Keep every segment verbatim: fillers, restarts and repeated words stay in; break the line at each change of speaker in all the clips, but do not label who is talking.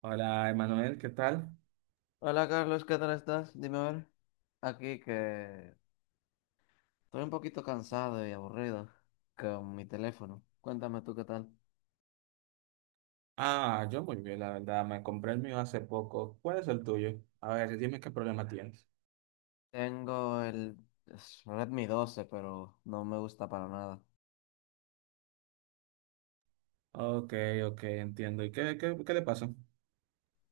Hola, Emanuel, ¿qué tal?
Hola Carlos, ¿qué tal estás? Dime a ver. Aquí que estoy un poquito cansado y aburrido con mi teléfono. Cuéntame tú qué tal.
Ah, yo muy bien, la verdad. Me compré el mío hace poco. ¿Cuál es el tuyo? A ver, dime qué problema tienes.
Tengo el es Redmi doce, pero no me gusta para nada.
Ok, ok, entiendo. ¿Y qué, qué, qué le pasó?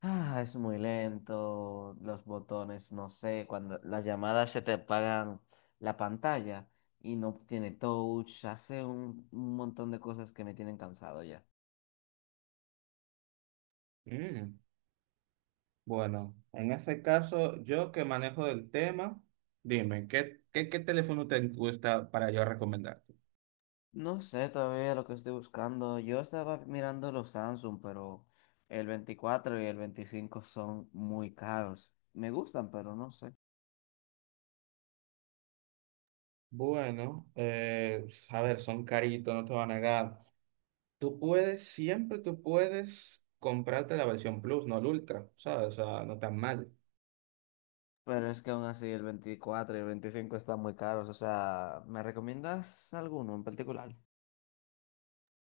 Ah, es muy lento, los botones, no sé, cuando las llamadas se te apagan la pantalla y no tiene touch, hace un, un montón de cosas que me tienen cansado ya.
Mm, bueno, en ese caso, yo que manejo del tema, dime, ¿qué, qué, qué teléfono te gusta para yo recomendarte?
No sé todavía lo que estoy buscando. Yo estaba mirando los Samsung, pero el veinticuatro y el veinticinco son muy caros. Me gustan, pero no sé.
Bueno, eh, a ver, son caritos, no te van a negar. Tú puedes, siempre tú puedes comprarte la versión Plus, no el Ultra, ¿sabes? O sea, no tan mal.
Pero es que aún así el veinticuatro y el veinticinco están muy caros. O sea, ¿me recomiendas alguno en particular?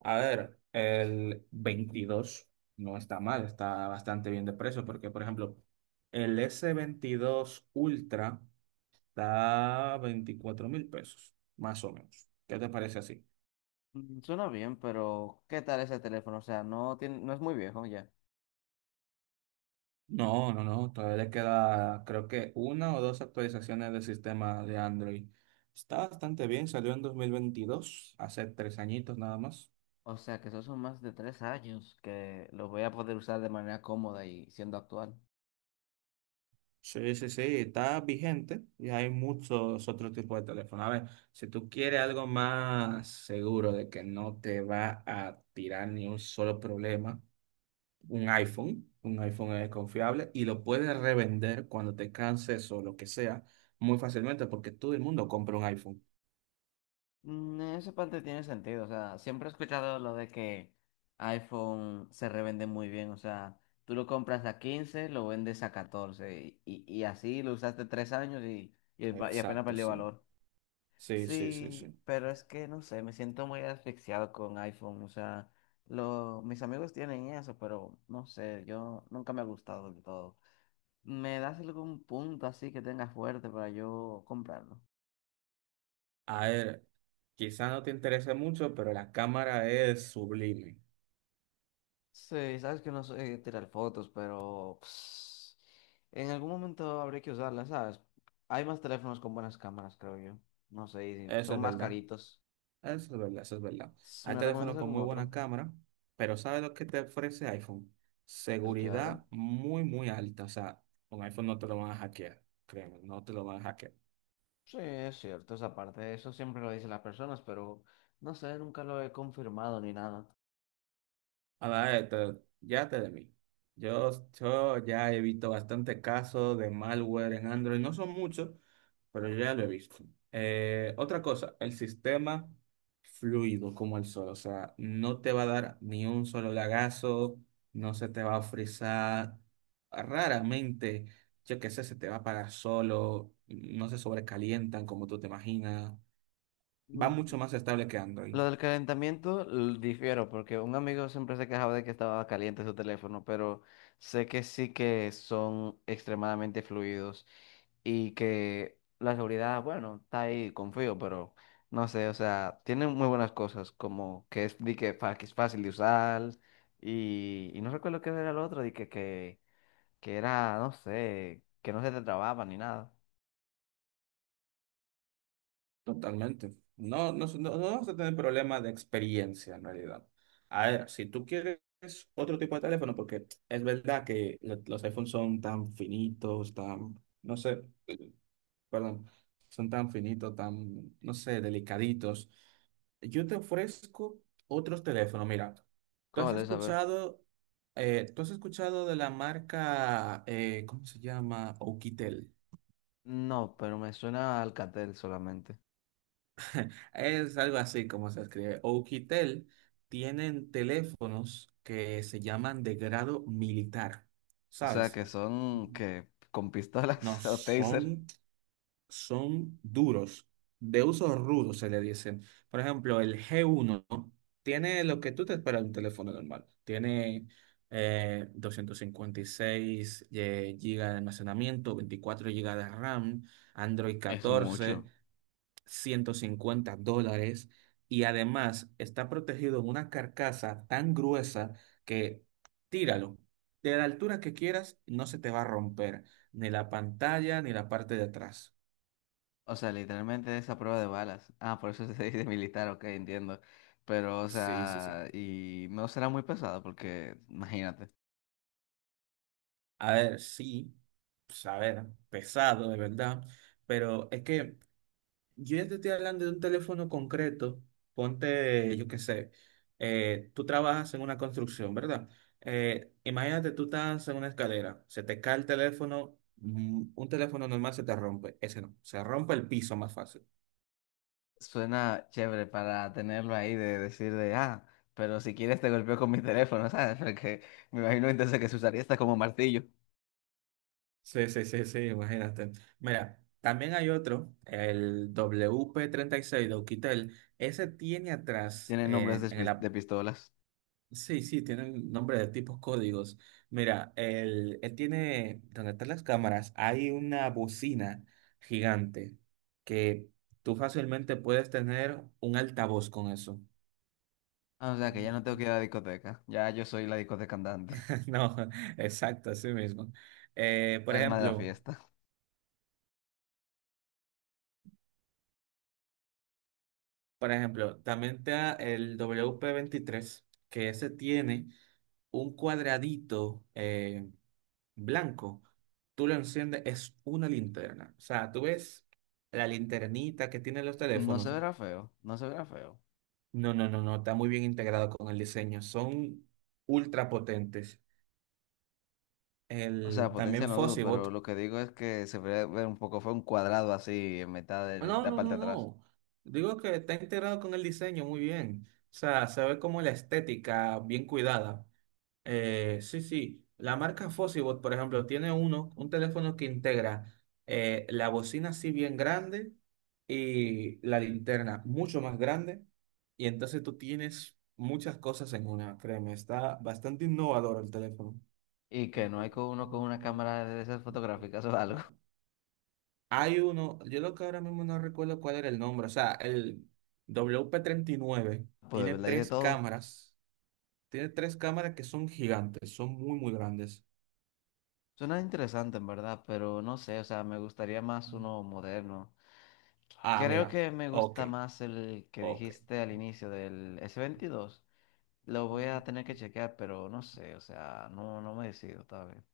A ver, el veintidós no está mal, está bastante bien de precio, porque, por ejemplo, el s veintidós Ultra está veinticuatro mil pesos, más o menos. ¿Qué te parece así?
Mm, suena bien, pero ¿qué tal ese teléfono? O sea, no tiene, no es muy viejo ya.
No, no, no, todavía le queda, creo que una o dos actualizaciones del sistema de Android. Está bastante bien, salió en dos mil veintidós, hace tres añitos nada más.
O sea, que esos son más de tres años que lo voy a poder usar de manera cómoda y siendo actual.
Sí, sí, sí, está vigente y hay muchos otros tipos de teléfono. A ver, si tú quieres algo más seguro de que no te va a tirar ni un solo problema, un iPhone, un iPhone es confiable y lo puedes revender cuando te canses o lo que sea muy fácilmente porque todo el mundo compra un iPhone.
Mm, en esa parte tiene sentido. O sea, siempre he escuchado lo de que iPhone se revende muy bien. O sea, tú lo compras a quince, lo vendes a catorce, y, y- y así lo usaste tres años y, y el va- y apenas
Exacto,
perdió
sí.
valor.
Sí, sí, sí, sí.
Sí, pero es que no sé, me siento muy asfixiado con iPhone. O sea, lo, mis amigos tienen eso, pero no sé, yo nunca me ha gustado del todo. ¿Me das algún punto así que tengas fuerte para yo comprarlo?
A ver, quizá no te interese mucho, pero la cámara es sublime.
Sí, sabes que no sé tirar fotos, pero pues, en algún momento habré que usarlas, ¿sabes? Hay más teléfonos con buenas cámaras, creo yo. No sé, y si
Eso
son
es
más
verdad.
caritos.
Ah, eso es verdad, eso es verdad.
S-
Hay
¿Me recomiendas
teléfonos con
algún
muy
otro?
buena cámara, pero ¿sabes lo que te ofrece iPhone?
El que hagan.
Seguridad muy, muy alta. O sea, un iPhone no te lo van a hackear, créeme, no te lo van a hackear.
Sí, es cierto, esa parte. Eso siempre lo dicen las personas, pero no sé, nunca lo he confirmado ni nada.
A ver, esto, ya te de mí. Yo, yo ya he visto bastantes casos de malware en Android. No son muchos, pero yo ya lo he visto. Eh, otra cosa, el sistema fluido como el sol. O sea, no te va a dar ni un solo lagazo, no se te va a frizar. Raramente, yo qué sé, se te va a apagar solo, no se sobrecalientan como tú te imaginas. Va
Mm.
mucho más estable que Android.
Lo del calentamiento l- difiero porque un amigo siempre se quejaba de que estaba caliente su teléfono, pero sé que sí que son extremadamente fluidos y que la seguridad, bueno, está ahí, confío, pero no sé. O sea, tiene muy buenas cosas como que es, di que, fa- que es fácil de usar y, y no recuerdo qué era lo otro, di que, que, que era, no sé, que no se te trababa ni nada.
Totalmente. No, no, no, no vas a tener problemas de experiencia en realidad. A ver, si tú quieres otro tipo de teléfono, porque es verdad que lo- los iPhones son tan finitos, tan, no sé, perdón, son tan finitos, tan, no sé, delicaditos. Yo te ofrezco otros teléfonos. Mira, tú has
¿Cómo de saber?
escuchado, eh, tú has escuchado de la marca, eh, ¿cómo se llama? Oukitel.
No, pero me suena a Alcatel solamente.
Es algo así como se escribe. Oukitel tienen teléfonos que se llaman de grado militar,
O sea,
¿sabes?
que son que con
No,
pistolas o taser
son, son duros, de uso rudo se le dicen. Por ejemplo, el G uno tiene lo que tú te esperas de un teléfono normal. Tiene eh, doscientos cincuenta y seis gigas de almacenamiento, veinticuatro gigas de RAM, Android
es
catorce,
mucho.
ciento cincuenta dólares, y además está protegido en una carcasa tan gruesa que tíralo. De la altura que quieras, no se te va a romper ni la pantalla ni la parte de atrás.
O sea, literalmente es a prueba de balas. Ah, por eso se dice militar. Ok, entiendo. Pero, o
Sí, sí, sí.
sea, y no será muy pesado porque, imagínate,
A ver, sí, pues, a ver, pesado de verdad, pero es que yo ya te estoy hablando de un teléfono concreto. Ponte, yo qué sé, eh, tú trabajas en una construcción, ¿verdad? Eh, imagínate, tú estás en una escalera, se te cae el teléfono, mm, un teléfono normal se te rompe, ese no, se rompe el piso más fácil.
suena chévere para tenerlo ahí de decir de, ah, pero si quieres te golpeo con mi teléfono, ¿sabes? Porque me imagino entonces que se usaría hasta como martillo.
Sí, sí, sí, sí, imagínate. Mira, también hay otro, el W P treinta y seis de Oukitel, ese tiene atrás,
Tienen nombres
eh,
de,
en el.
pis- de pistolas.
Sí, sí, tienen nombre de tipos códigos. Mira, él, él tiene, donde están las cámaras, hay una bocina gigante que tú fácilmente puedes tener un altavoz con eso.
Ah, o
Ah.
sea, que ya no tengo que ir a la discoteca. Ya yo soy la discoteca andante,
No, exacto, así mismo. Eh,
el
por
alma de la
ejemplo,
fiesta.
por ejemplo, también está el wp veintitrés que ese tiene un cuadradito eh, blanco, tú lo enciendes, es una linterna. O sea, tú ves la linternita que tienen los
No
teléfonos.
se verá feo, no se verá feo.
No, no, no, no, está muy bien integrado con el diseño. Son ultra potentes.
O sea,
El,
potencia
también
no dudo, pero
Fossibot.
lo que digo es que se verá ver un poco fue un cuadrado así en mitad de, de
No,
la
no,
parte
no,
de atrás.
no. Digo que está integrado con el diseño muy bien. O sea, se ve como la estética bien cuidada. Eh, sí, sí. La marca Fossibot, por ejemplo, tiene uno, un teléfono que integra eh, la bocina así bien grande y la linterna mucho más grande. Y entonces tú tienes muchas cosas en una, créeme. Está bastante innovador el teléfono.
Y que no hay con uno con una cámara de esas fotográficas o algo.
Hay uno, yo lo que ahora mismo no recuerdo cuál era el nombre, o sea, el wp nueve
Pues de
tiene
verdad hay de
tres
todo.
cámaras, tiene tres cámaras que son gigantes, son muy, muy grandes.
Suena interesante en verdad, pero no sé, o sea, me gustaría más uno moderno.
Ah,
Creo
mira.
que me
Ok,
gusta más el que
ok.
dijiste al inicio del S veintidós. Lo voy a tener que chequear, pero no sé, o sea, no, no me decido todavía.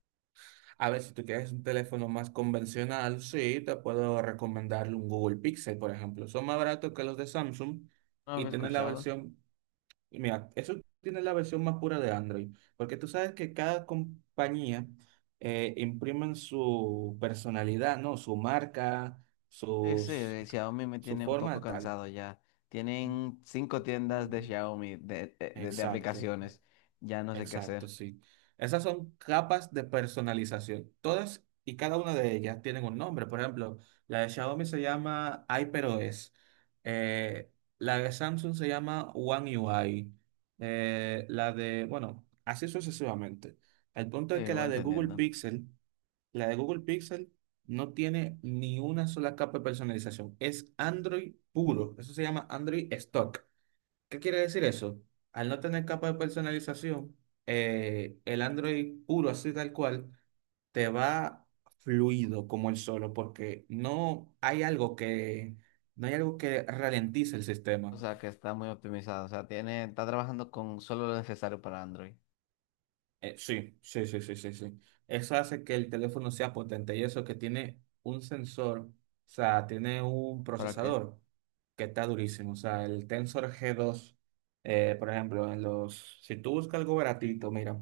A ver, si tú quieres un teléfono más convencional, sí, te puedo recomendar un Google Pixel, por ejemplo. Son más baratos que los de Samsung
No lo
y
había
tienen la
escuchado.
versión, y mira, eso tiene la versión más pura de Android, porque tú sabes que cada compañía eh, imprimen su personalidad, ¿no? Su marca,
Sí, sí,
sus,
el Xiaomi me
su
tiene un
forma
poco
de tal.
cansado ya. Tienen cinco tiendas de Xiaomi, de, de, de- de
Exacto.
aplicaciones. Ya no sé qué
Exacto,
hacer.
sí. Esas son capas de personalización. Todas y cada una de ellas tienen un nombre. Por ejemplo, la de Xiaomi se llama HyperOS. Eh, la de Samsung se llama One U I. Eh, la de, bueno, así sucesivamente. El punto es
Sí,
que
voy
la de Google
entendiendo.
Pixel, la de Google Pixel no tiene ni una sola capa de personalización. Es Android puro. Eso se llama Android Stock. ¿Qué quiere decir eso? Al no tener capa de personalización, eh, el Android puro, así tal cual, te va fluido como el solo, porque no hay algo que, no hay algo que ralentice el
O
sistema.
sea, que está muy optimizado. O sea, tiene, está trabajando con solo lo necesario para Android.
Eh, sí, sí, sí, sí, sí, sí. Eso hace que el teléfono sea potente y eso que tiene un sensor, o sea, tiene un
¿Para qué?
procesador que está durísimo. O sea, el Tensor g dos, eh, por ejemplo, en los, si tú buscas algo baratito, mira.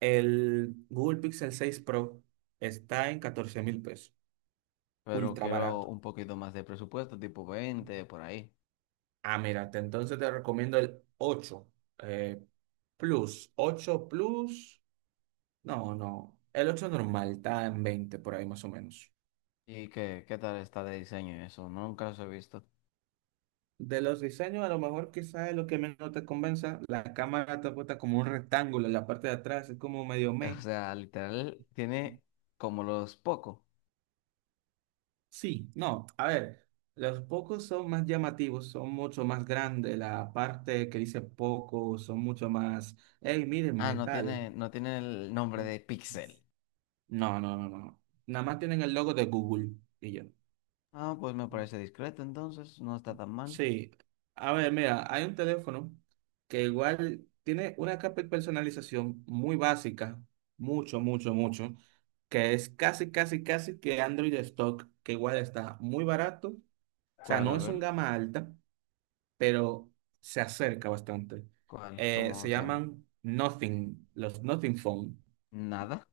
El Google Pixel seis Pro está en catorce mil pesos,
Pero
ultra
quiero
barato.
un poquito más de presupuesto, tipo veinte, por ahí.
Ah, mira, te- entonces te recomiendo el ocho eh, Plus. Ocho Plus, no, no. El ocho normal está en veinte por ahí más o menos.
¿Y qué, qué tal está de diseño eso? Nunca los he visto.
De los diseños, a lo mejor quizás es lo que menos te convenza. La cámara te apuesta como un rectángulo en la parte de atrás, es como medio
O
meh.
sea, literal, tiene como los Poco.
Sí, no, a ver, los pocos son más llamativos, son mucho más grandes, la parte que dice poco son mucho más, hey,
Ah,
mírenme,
no
tal.
tiene, no tiene el nombre de Pixel.
No, no, no, no. Nada más tienen el logo de Google y yo.
Ah, pues me parece discreto entonces, no está tan mal.
Sí, a ver, mira, hay un teléfono que igual tiene una capa de personalización muy básica, mucho, mucho, mucho, que es casi, casi, casi que Android de stock, que igual está muy barato, o sea,
¿Cuál?
no
A
es
ver,
un gama alta, pero se acerca bastante.
¿cuál?
Eh,
¿Cómo
se
se llama?
llaman Nothing, los Nothing Phone.
Nada.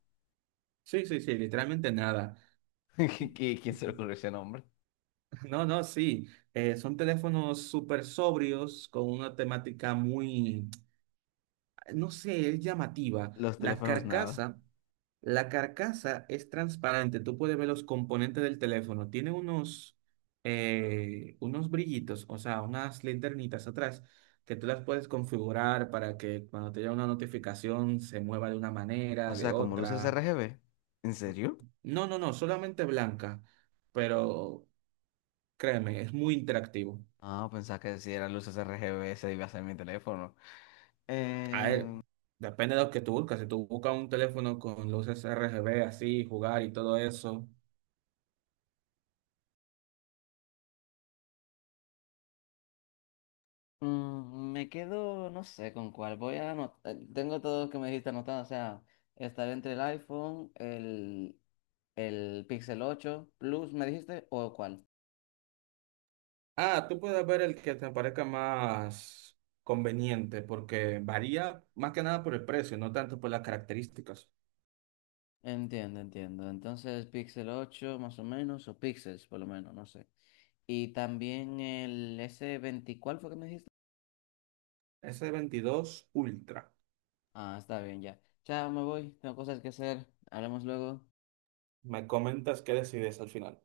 Sí, sí, sí, literalmente nada.
¿Qui- qui- ¿Quién se le ocurrió ese nombre?
No, no, sí. Eh, son teléfonos súper sobrios con una temática muy, no sé, es llamativa.
Los
La
teléfonos nada.
carcasa, la carcasa es transparente. Tú puedes ver los componentes del teléfono. Tiene unos, eh, unos brillitos, o sea, unas linternitas atrás que tú las puedes configurar para que cuando te llegue una notificación se mueva de una
O
manera, de
sea, como luces
otra.
R G B. ¿En serio?
No, no, no, solamente blanca. Pero créeme, es muy interactivo.
Ah, pensaba que si eran luces R G B se iba a ser mi teléfono.
A ver,
Eh,
depende de lo que tú buscas. Si tú buscas un teléfono con luces R G B así, jugar y todo eso.
mm, me quedo, no sé con cuál. Voy a anotar. Tengo todo lo que me dijiste anotado. O sea, estaré entre el iPhone, el, el Pixel ocho Plus, ¿me dijiste? ¿O cuál?
Ah, tú puedes ver el que te parezca más conveniente, porque varía más que nada por el precio, no tanto por las características.
Entiendo, entiendo. Entonces, Pixel ocho más o menos, o Pixels por lo menos, no sé. Y también el S veinte, ¿cuál fue que me dijiste?
S veintidós Ultra.
Ah, está bien, ya. Chao, me voy, tengo cosas que hacer. Hablamos luego.
Me comentas qué decides al final.